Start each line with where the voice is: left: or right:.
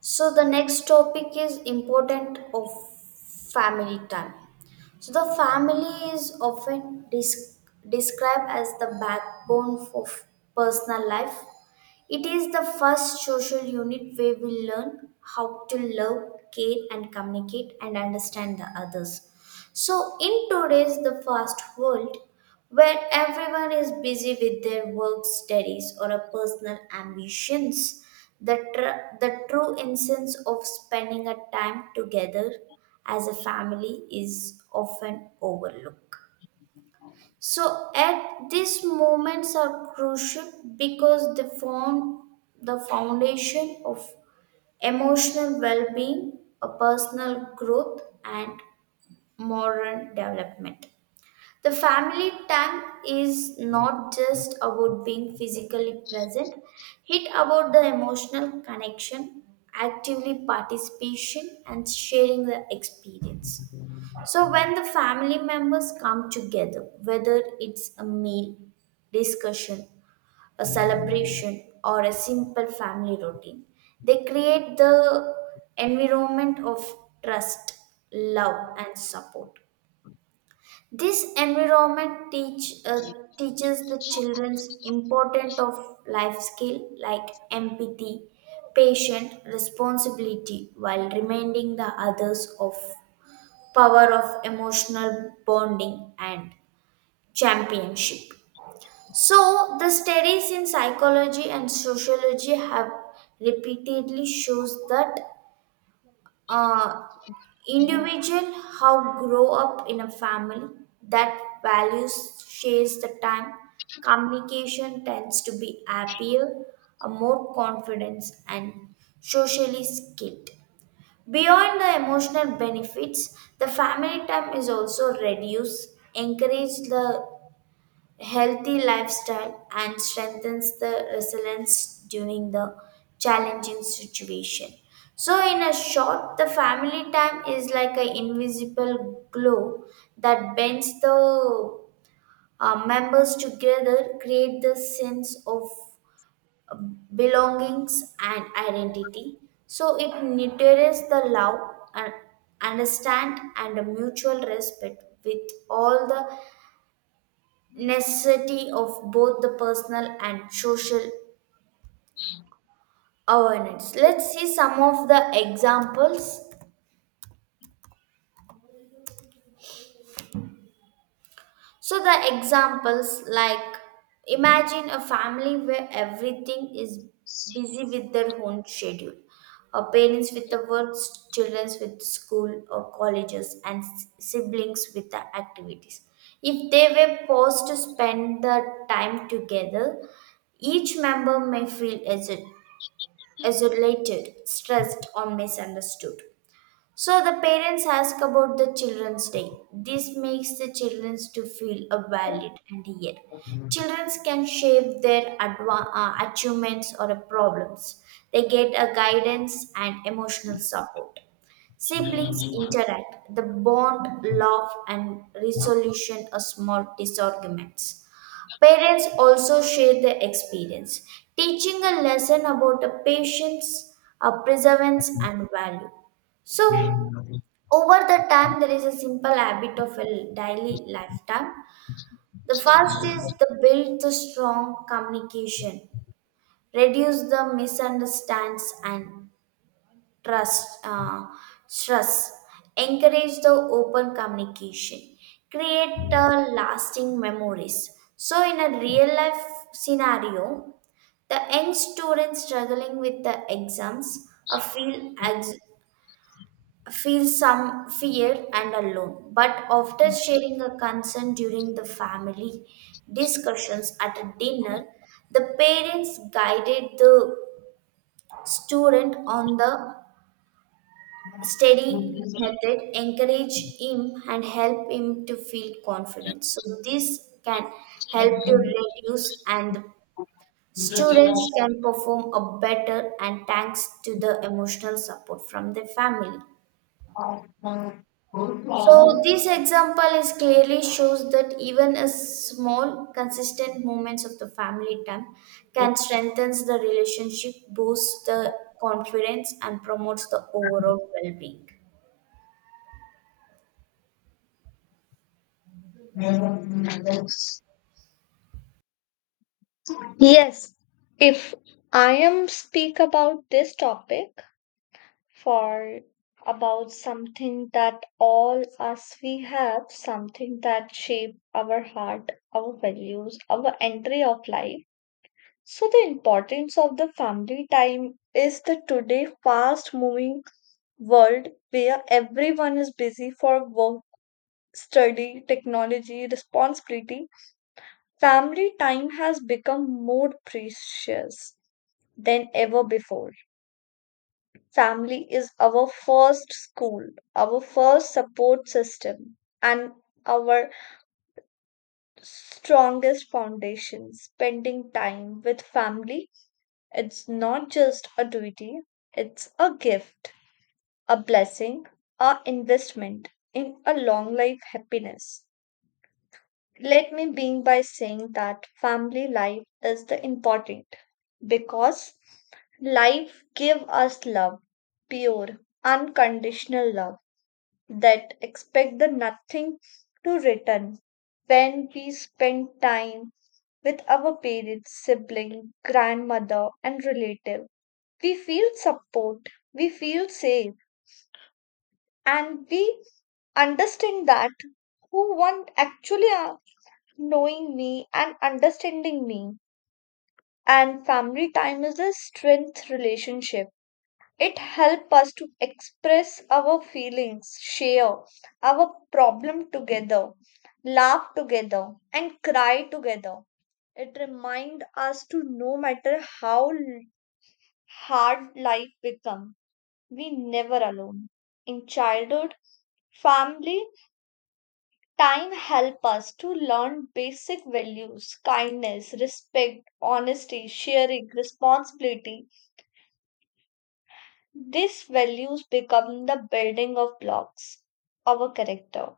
right: So the next topic is important of family time. So the family is often described as the backbone of personal life. It is the first social unit where we learn how to love, care and communicate and understand the others. So, in today's the fast world, where everyone is busy with their work, studies, or a personal ambitions, the true essence of spending a time together as a family is often overlooked. So, at these moments are crucial because they form the foundation of emotional well being, a personal growth, and moral development. The family time is not just about being physically present, it about the emotional connection, actively participation and sharing the experience. So when the family members come together, whether it's a meal, discussion, a celebration or a simple family routine, they create the environment of trust, love and support. This environment teaches the children's important of life skill like empathy, patient, responsibility, while reminding the others of power of emotional bonding and championship. So the studies in psychology and sociology have repeatedly shows that uh, individual how grow up in a family that values shares the time communication tends to be happier a more confidence and socially skilled. Beyond the emotional benefits, the family time is also reduced encourage the healthy lifestyle and strengthens the resilience during the challenging situation. So in a short, the family time is like an invisible glow that bends the members together, create the sense of uh, belongings and identity. So it nurtures the love and understand and a mutual respect with all the necessity of both the personal and social awareness. Let's see some of the examples. So, the examples like imagine a family where everything is busy with their own schedule. Or parents with the works, children with school or colleges, and siblings with the activities. If they were forced to spend the time together, each member may feel isolated, stressed, or misunderstood. So the parents ask about the children's day. This makes the children to feel a valid and heard. Children can share their achievements or problems. They get a guidance and emotional support. Siblings interact. The bond, love, and resolution of small disagreements. Parents also share their experience, teaching a lesson about the patience, a perseverance, and value. So, over the time, there is a simple habit of a daily lifetime. The first is the build the strong communication, reduce the misunderstands and trust uh, trust encourage the open communication, create lasting memories. So in a real life scenario, the young student struggling with the exams ex- feel some fear and alone. But after sharing a concern during the family discussions at a dinner, the parents guided the student on the steady method, encourage him and help him to feel confident. So this can help to reduce and the
left: Yes,
right: students can perform a better, and thanks to the emotional support from the family. So this example is clearly shows that even a small consistent moments of the family time can strengthen the relationship, boosts the confidence and promotes the overall well-being.
left: if I am speak about this topic for about something that all us we have, something that shape our heart, our values, our entry of life. So the importance of the family time is the today fast moving world where everyone is busy for work, study, technology, responsibility. Family time has become more precious than ever before. Family is our first school, our first support system, and our strongest foundation. Spending time with family, it's not just a duty, it's a gift, a blessing, a investment in a long life happiness. Let me begin by saying that family life is the important because life give us love, pure, unconditional love that expect the nothing to return. When we spend time with our parents, sibling, grandmother and relative, we feel support, we feel safe, and we understand that who want actually are, knowing me and understanding me. And family time is a strength relationship. It helps us to express our feelings, share our problem together, laugh together, and cry together. It reminds us to no matter how hard life becomes, we never alone. In childhood, family time help us to learn basic values, kindness, respect, honesty, sharing, responsibility. These values become the building of blocks of a character.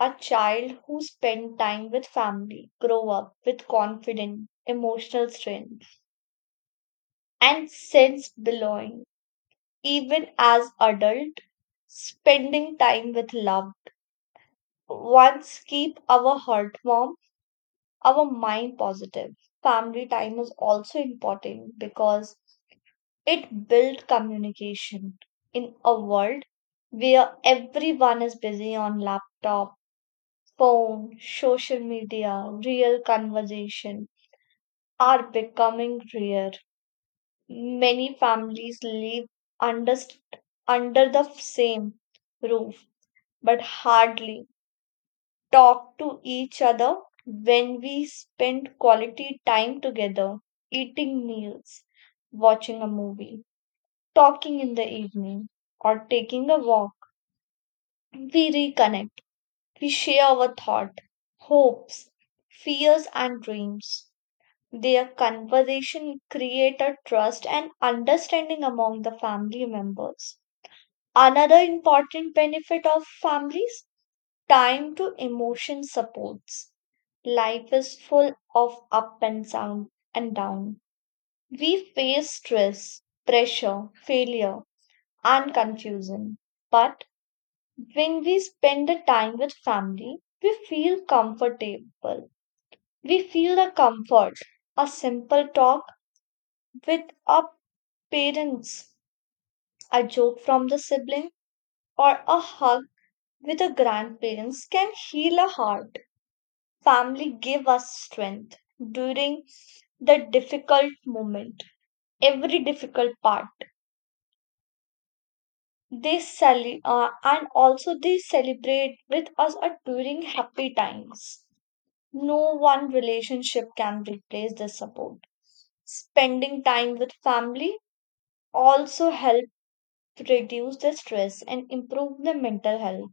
left: A child who spend time with family grow up with confidence, emotional strength, and sense belonging. Even as adult, spending time with loved ones keep our heart warm, our mind positive. Family time is also important because it built communication in a world where everyone is busy on laptop, phone, social media, real conversation are becoming rare. Many families live under under the same roof but hardly talk to each other. When we spend quality time together, eating meals, watching a movie, talking in the evening, or taking a walk, we reconnect. We share our thought, hopes, fears, and dreams. Their conversation create a trust and understanding among the family members. Another important benefit of families time to emotion supports. Life is full of up and down and down. We face stress, pressure, failure, and confusion. But when we spend the time with family, we feel comfortable. We feel the comfort. A simple talk with our parents, a joke from the sibling, or a hug with the grandparents can heal a heart. Family give us strength during the difficult moment, every difficult part. They and also they celebrate with us during happy times. No one relationship can replace this support. Spending time with family also help reduce the stress and improve the mental health.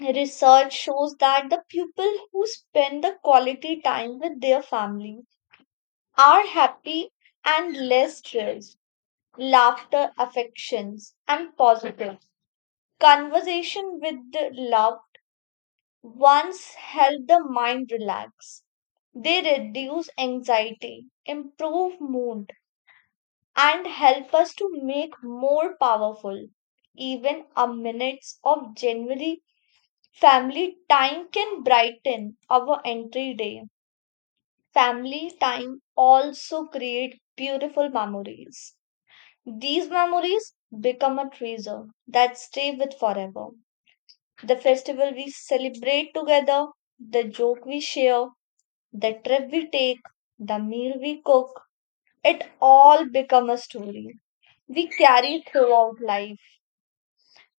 left: Research shows that the people who spend the quality time with their family are happy and less stressed. Laughter, affections, and positive conversation with the love once help the mind relax. They reduce anxiety, improve mood, and help us to make more powerful. Even a minutes of genuinely family time can brighten our entry day. Family time also create beautiful memories. These memories become a treasure that stay with forever. The festival we celebrate together, the joke we share, the trip we take, the meal we cook, it all become a story we carry throughout life.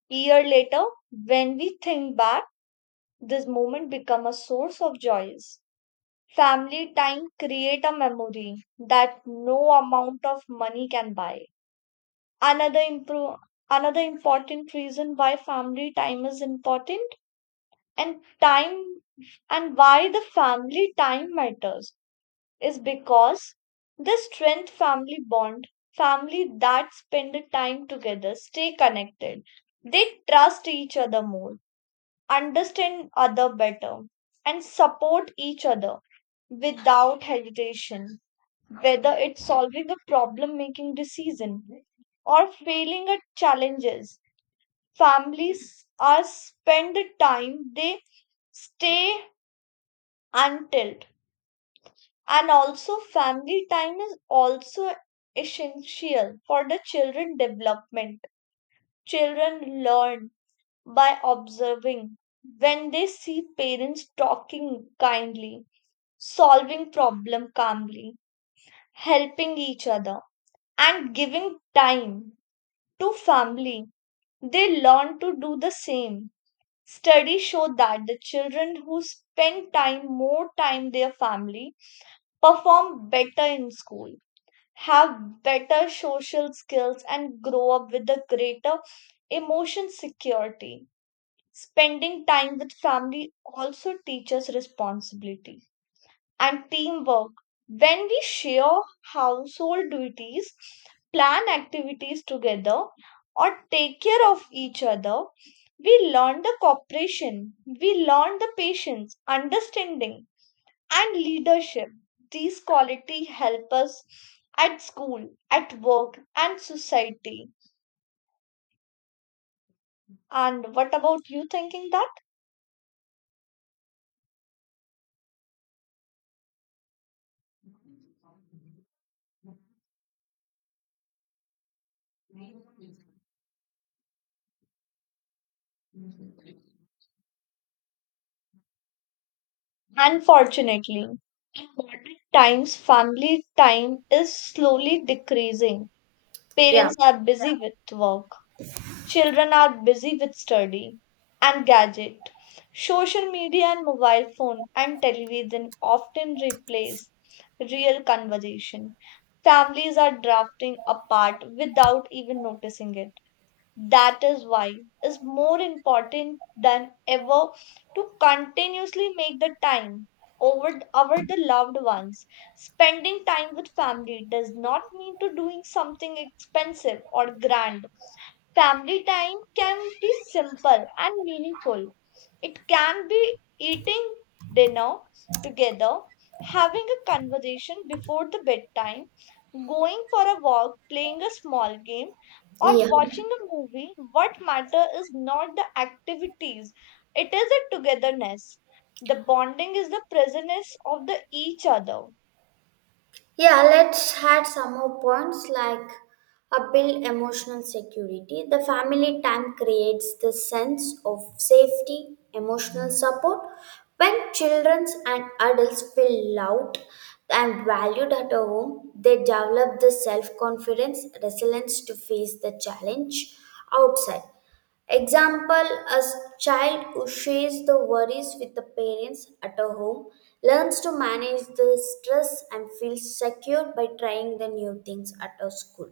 left: Year later, when we think back, this moment become a source of joys. Family time create a memory that no amount of money can buy. Another impro, Another important reason why family time is important and time and why the family time matters is because this strength family bond, family that spend the time together, stay connected. They trust each other more, understand other better, and support each other without hesitation, whether it's solving a problem, making decision or failing at challenges. Families are spend the time they stay until. And also family time is also essential for the children development. Children learn by observing. When they see parents talking kindly, solving problem calmly, helping each other, and giving time to family, they learn to do the same. Studies show that the children who spend time more time their family perform better in school, have better social skills, and grow up with a greater emotion security. Spending time with family also teaches responsibility and teamwork. When we share household duties, plan activities together, or take care of each other, we learn the cooperation, we learn the patience, understanding, and leadership. These qualities help us at school, at work, and society. And what about you thinking that? Unfortunately, times family time is slowly decreasing.
right: yeah
left: Parents are busy with work, children are busy with study and gadget. Social media and mobile phone and television often replace real conversation. Families are drifting apart without even noticing it. That is why it's more important than ever to continuously make the time over our the loved ones. Spending time with family does not mean to doing something expensive or grand. Family time can be simple and meaningful. It can be eating dinner together, having a conversation before the bedtime, going for a walk, playing a small game, or
right: yeah
left: watching a movie. What matter is not the activities, it is the togetherness. The bonding is the presence of the each other.
right: Yeah, let's add some more points like a build emotional security. The family time creates the sense of safety, emotional support. When children and adults feel loved and valued at home, they develop the self confidence, resilience to face the challenge outside. Example: a child who shares the worries with the parents at a home learns to manage the stress and feels secure by trying the new things at a school,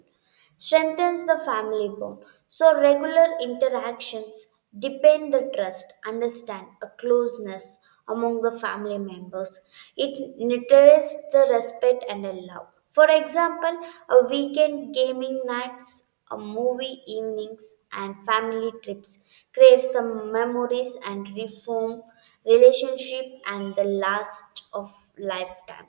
right: strengthens the family bond. So, regular interactions deepen the trust, understand, a closeness among the family members. It nurtures the respect and the love. For example, a weekend gaming nights, a movie evenings, and family trips create some memories and reform relationship and the last of lifetime,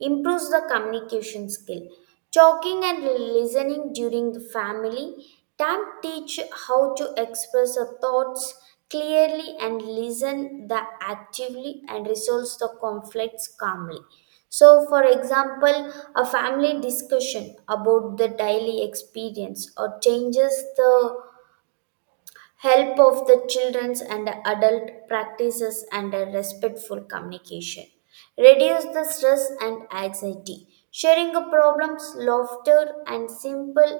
right: improves the communication skill. Talking and listening during the family time teach how to express our thoughts clearly and listen the actively and resolves the conflicts calmly. So, for example, a family discussion about the daily experience or changes the help of the children's and adult practices and a respectful communication reduce the stress and anxiety, sharing of problems, laughter and simple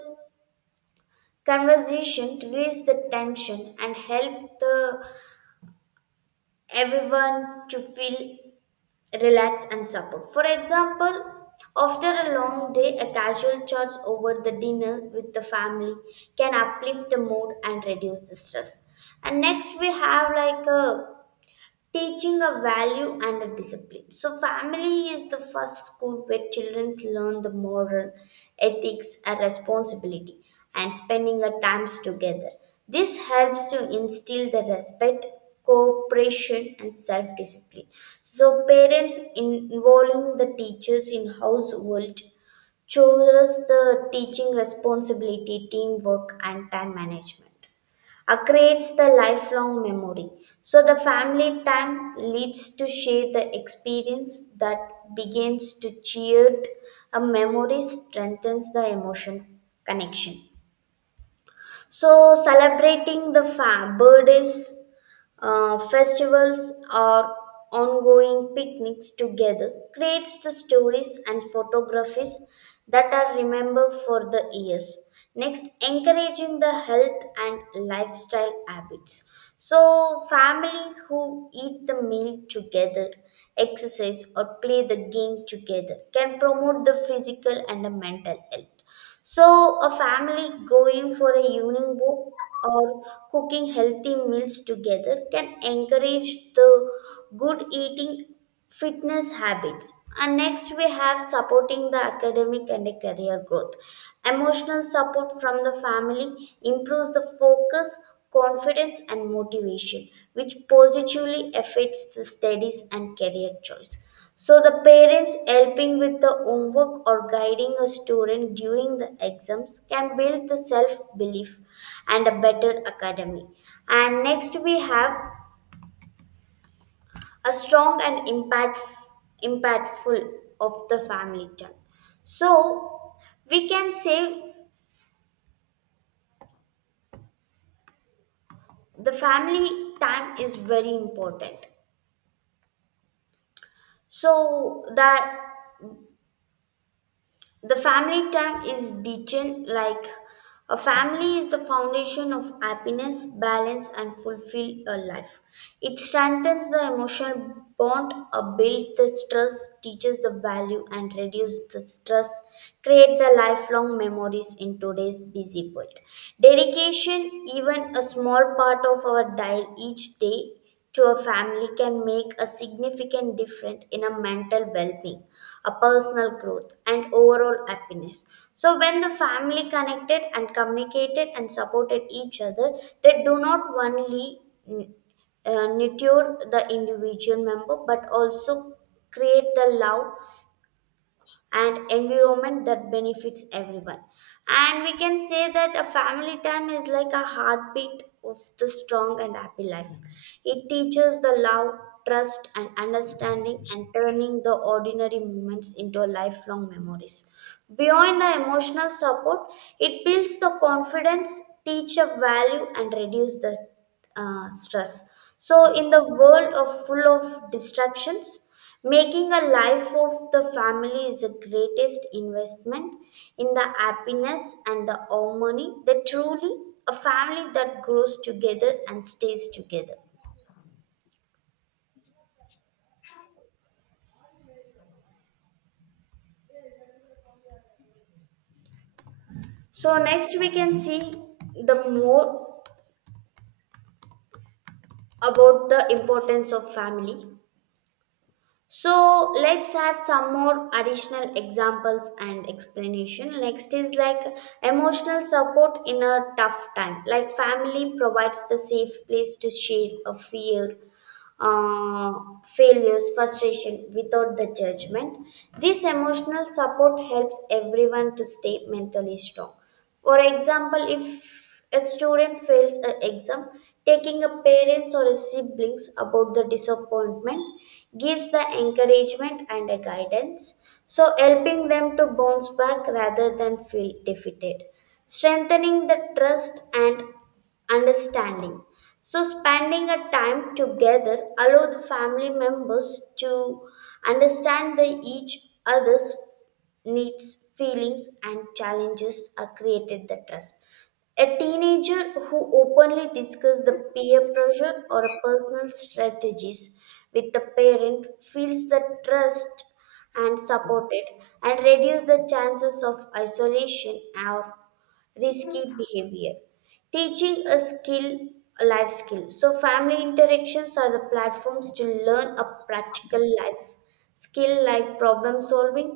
right: conversation release the tension and help the everyone to feel relaxed and support. For example, after a long day, a casual chat over the dinner with the family can uplift the mood and reduce the stress. And next we have like a teaching a value and a discipline. So, family is the first school where children learn the moral, ethics, and responsibility, and spending their times together. This helps to instill the respect, cooperation, and self discipline. So, parents involving the teachers in household chose the teaching responsibility, teamwork, and time management. Creates the lifelong memory. So the family time leads to share the experience that begins to cheered a memory strengthens the emotion connection. So celebrating the fam birthdays, festivals or ongoing picnics together creates the stories and photographies that are remembered for the years. Next, encouraging the health and lifestyle habits. So family who eat the meal together, exercise or play the game together can promote the physical and the mental health. So, a family going for a evening walk or cooking healthy meals together can encourage the good eating fitness habits. And next, we have supporting the academic and a career growth. Emotional support from the family improves the focus, confidence, and motivation, which positively affects the studies and career choice. So the parents helping with the homework or guiding a student during the exams can build the self-belief and a better academy. And next we have a strong and impactful of the family time. So we can say the family time is very important. So the family time is ditching like a family is the foundation of happiness, balance, and fulfill a life. It strengthens the emotional bond, build the stress, teaches the value, and reduce the stress. Create the lifelong memories in today's busy world. Dedication, even a small part of our dial each day, to a family can make a significant difference in a mental well-being, a personal growth and overall happiness. So when the family connected and communicated and supported each other, they do not only mm, nurture the individual member but also create the love and environment that benefits everyone. And we can say that a family time is like a heartbeat of the strong and happy life. It teaches the love, trust and understanding and turning the ordinary moments into lifelong memories. Beyond the emotional support, it builds the confidence, teach a value and reduce the stress. So, in the world of full of distractions, making a life of the family is the greatest investment in the happiness and the harmony that truly a family that grows together and stays together. So, next we can see the more about the importance of family. So let's add some more additional examples and explanation. Next is like emotional support in a tough time. Like family provides the safe place to share a fear uh, failures, frustration without the judgment. This emotional support helps everyone to stay mentally strong. For example, if a student fails an exam, taking a parents or a siblings about the disappointment gives the encouragement and a guidance, so helping them to bounce back rather than feel defeated. Strengthening the trust and understanding. So, spending a time together allow the family members to understand the each other's needs, feelings, and challenges are created the trust. A teenager who openly discuss the peer pressure or a personal strategies with the parent feels the trust and supported and reduce the chances of isolation or risky behavior, teaching a skill, a life skill. So family interactions are the platforms to learn a practical life skill like problem solving,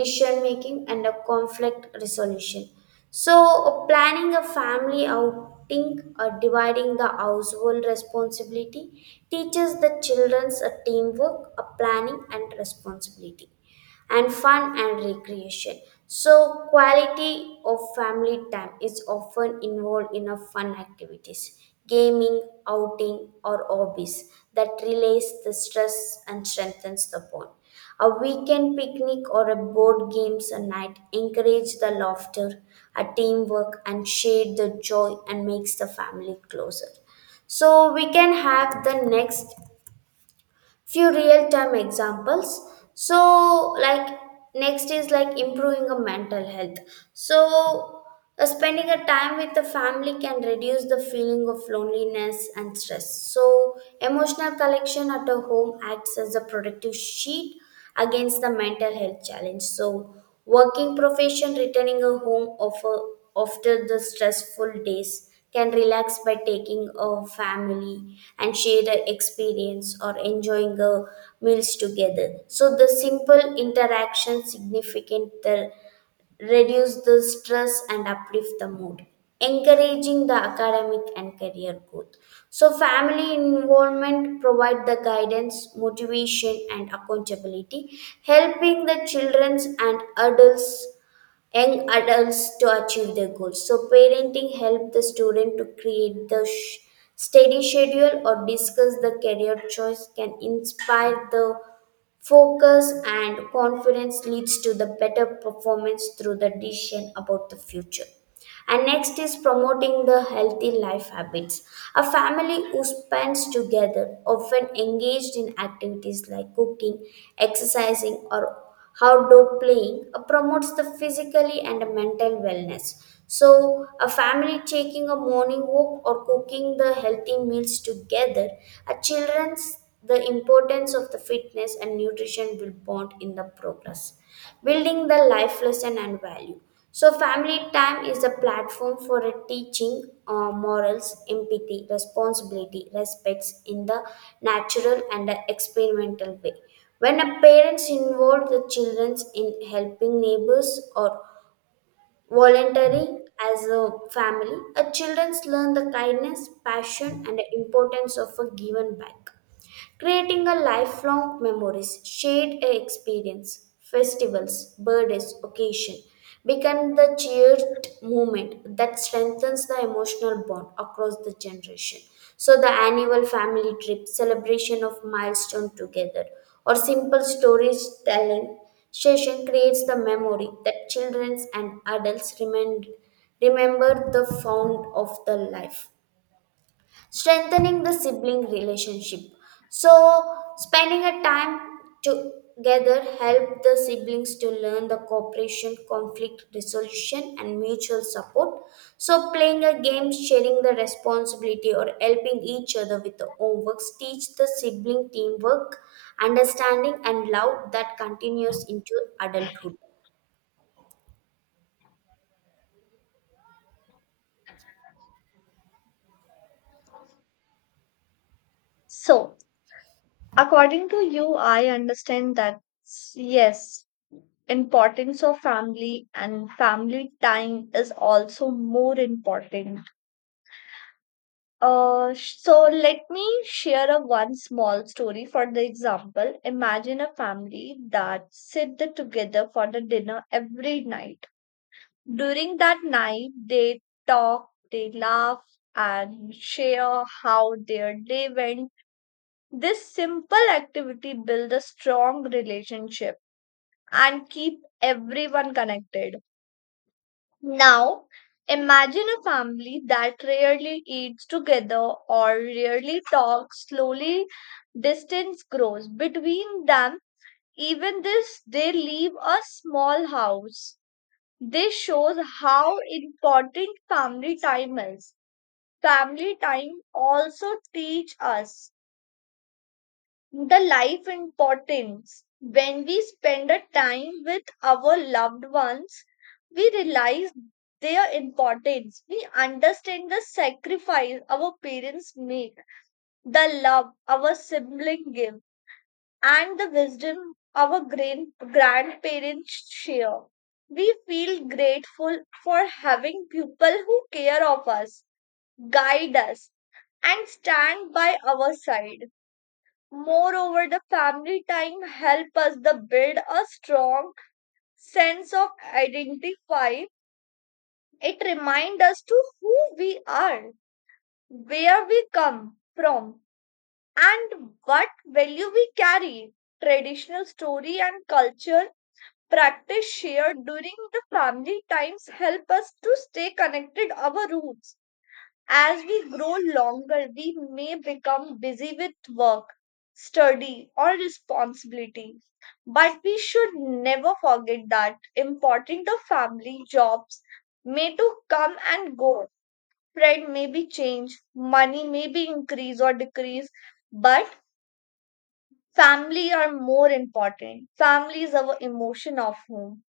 right: decision making and a conflict resolution. So planning a family outing or dividing the household responsibility teaches the children's a teamwork, a planning and responsibility and fun and recreation. So, quality of family time is often involved in a fun activities, gaming, outing, or hobbies that relays the stress and strengthens the bond. A weekend picnic or a board games a night encourage the laughter, a teamwork, and share the joy and makes the family closer. So we can have the next few real time examples. So like next is like improving a mental health. So spending a time with the family can reduce the feeling of loneliness and stress. So emotional collection at a home acts as a protective sheet against the mental health challenge. So working profession returning a home offer after the stressful days can relax by taking a family and share the experience or enjoying the meals together. So the simple interaction significant the reduce the stress and uplift the mood, encouraging the academic and career growth. So family involvement provide the guidance, motivation and accountability, helping the children and adults, young adults to achieve their goals. So parenting help the student to create the steady schedule or discuss the career choice can inspire the focus and confidence leads to the better performance through the decision about the future. And next is promoting the healthy life habits. A family who spends together, often engaged in activities like cooking, exercising, or outdoor playing, promotes the physically and mental wellness. So, a family taking a morning walk or cooking the healthy meals together, a children's the importance of the fitness and nutrition will bond in the progress, building the life lesson and value. So, family time is a platform for a teaching morals, empathy, responsibility, respects in the natural and the experimental way. When a parents involve the children in helping neighbors or volunteering as a family, a childrens learn the kindness, passion, and the importance of a given back, creating a lifelong memories, shared experience, festivals, birthdays, occasion become the cheered moment that strengthens the emotional bond across the generation. So the annual family trip, celebration of milestone together, or simple stories telling session creates the memory that children and adults remember the fount of the life, strengthening the sibling relationship. So, spending a time together help the siblings to learn the cooperation, conflict resolution, and mutual support. So, playing a game, sharing the responsibility, or helping each other with the homeworks teach the sibling teamwork, understanding, and love that continues into adulthood.
left: So, according to you, I understand that yes, importance of family and family time is also more important. So let me share a one small story for the example. Imagine a family that together for the dinner every night. During that night, they talk, they laugh, and share how their day went. This simple activity builds a strong relationship and keep everyone connected. Now, imagine a family that rarely eats together or rarely talks. Slowly, distance grows between them. Even this, they leave a small house. This shows how important family time is. Family time also teach us the life importance. When we spend a time with our loved ones, we realize their importance. We understand the sacrifice our parents make, the love our sibling give, and the wisdom our grandparents share. We feel grateful for having people who care of us, guide us, and stand by our side. Moreover, the family time help us the build a strong sense of identify. It remind us to who we are, where we come from, and what value we carry. Traditional story and culture practice shared during the family times help us to stay connected our roots. As we grow longer, we may become busy with work, study, or responsibility. But we should never forget that important the family jobs may to come and go. Friend may be changed, money may be increase or decrease, but family are more important. Family is our emotion of home,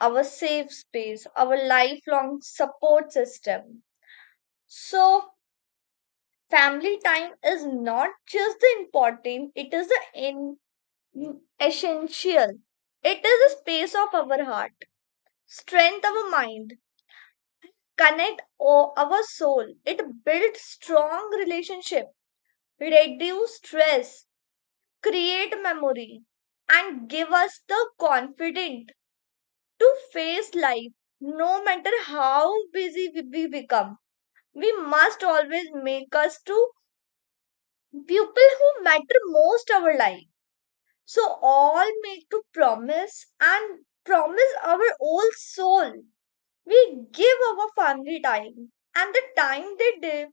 left: our safe space, our lifelong support system. So family time is not just the important, it is the in, essential, it is the space of our heart, strength our mind, connect our soul. It builds strong relationship, reduce stress, create memory, and give us the confidence to face life. No matter how busy we become, we must always make us to people who matter most our life. So all made to promise and promise our old soul. We give our family time and the time they de-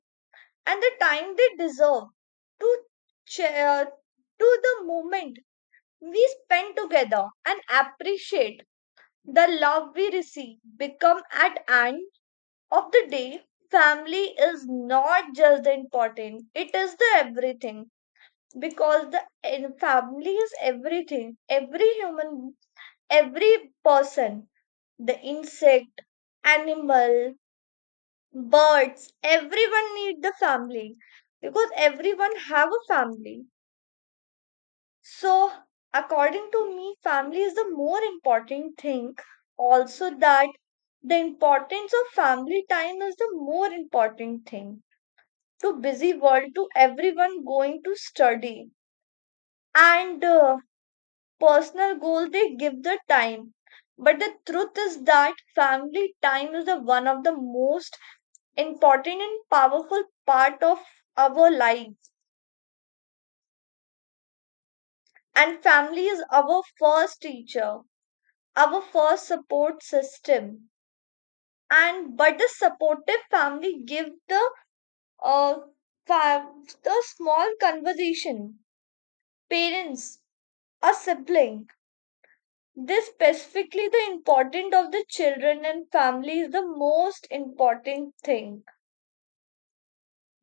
left: and the time they deserve to share to the moment we spend together and appreciate the love we receive. Become at end of the day, family is not just the important; it is the everything, because the and family is everything, every human, every person, the insect, animal, birds, everyone need the family because everyone have a family. So according to me, family is the more important thing. Also that the importance of family time is the more important thing to busy world to everyone going to study and personal goal they give the time. But the truth is that family time is the one of the most important and powerful part of our lives. And family is our first teacher, our first support system, and but the supportive family give the uh the small conversation, parents, a sibling. This specifically the important of the children and family is the most important thing.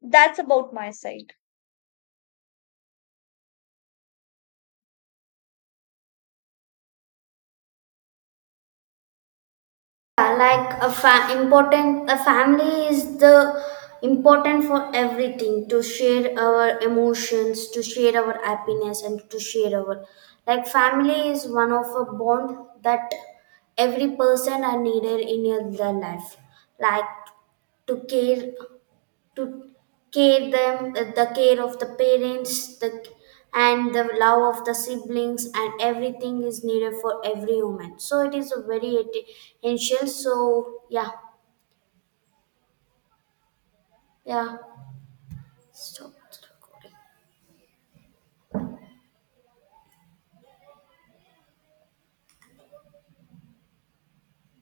left: That's about my side.
right: Yeah, like a important a family is the important for everything, to share our emotions, to share our happiness and to share our like family is one of a bond that every person are needed in their life, like to to care them, the care of the parents the and the love of the siblings and everything is needed for every woman so it is a very essential. So yeah. Yeah, stop the recording.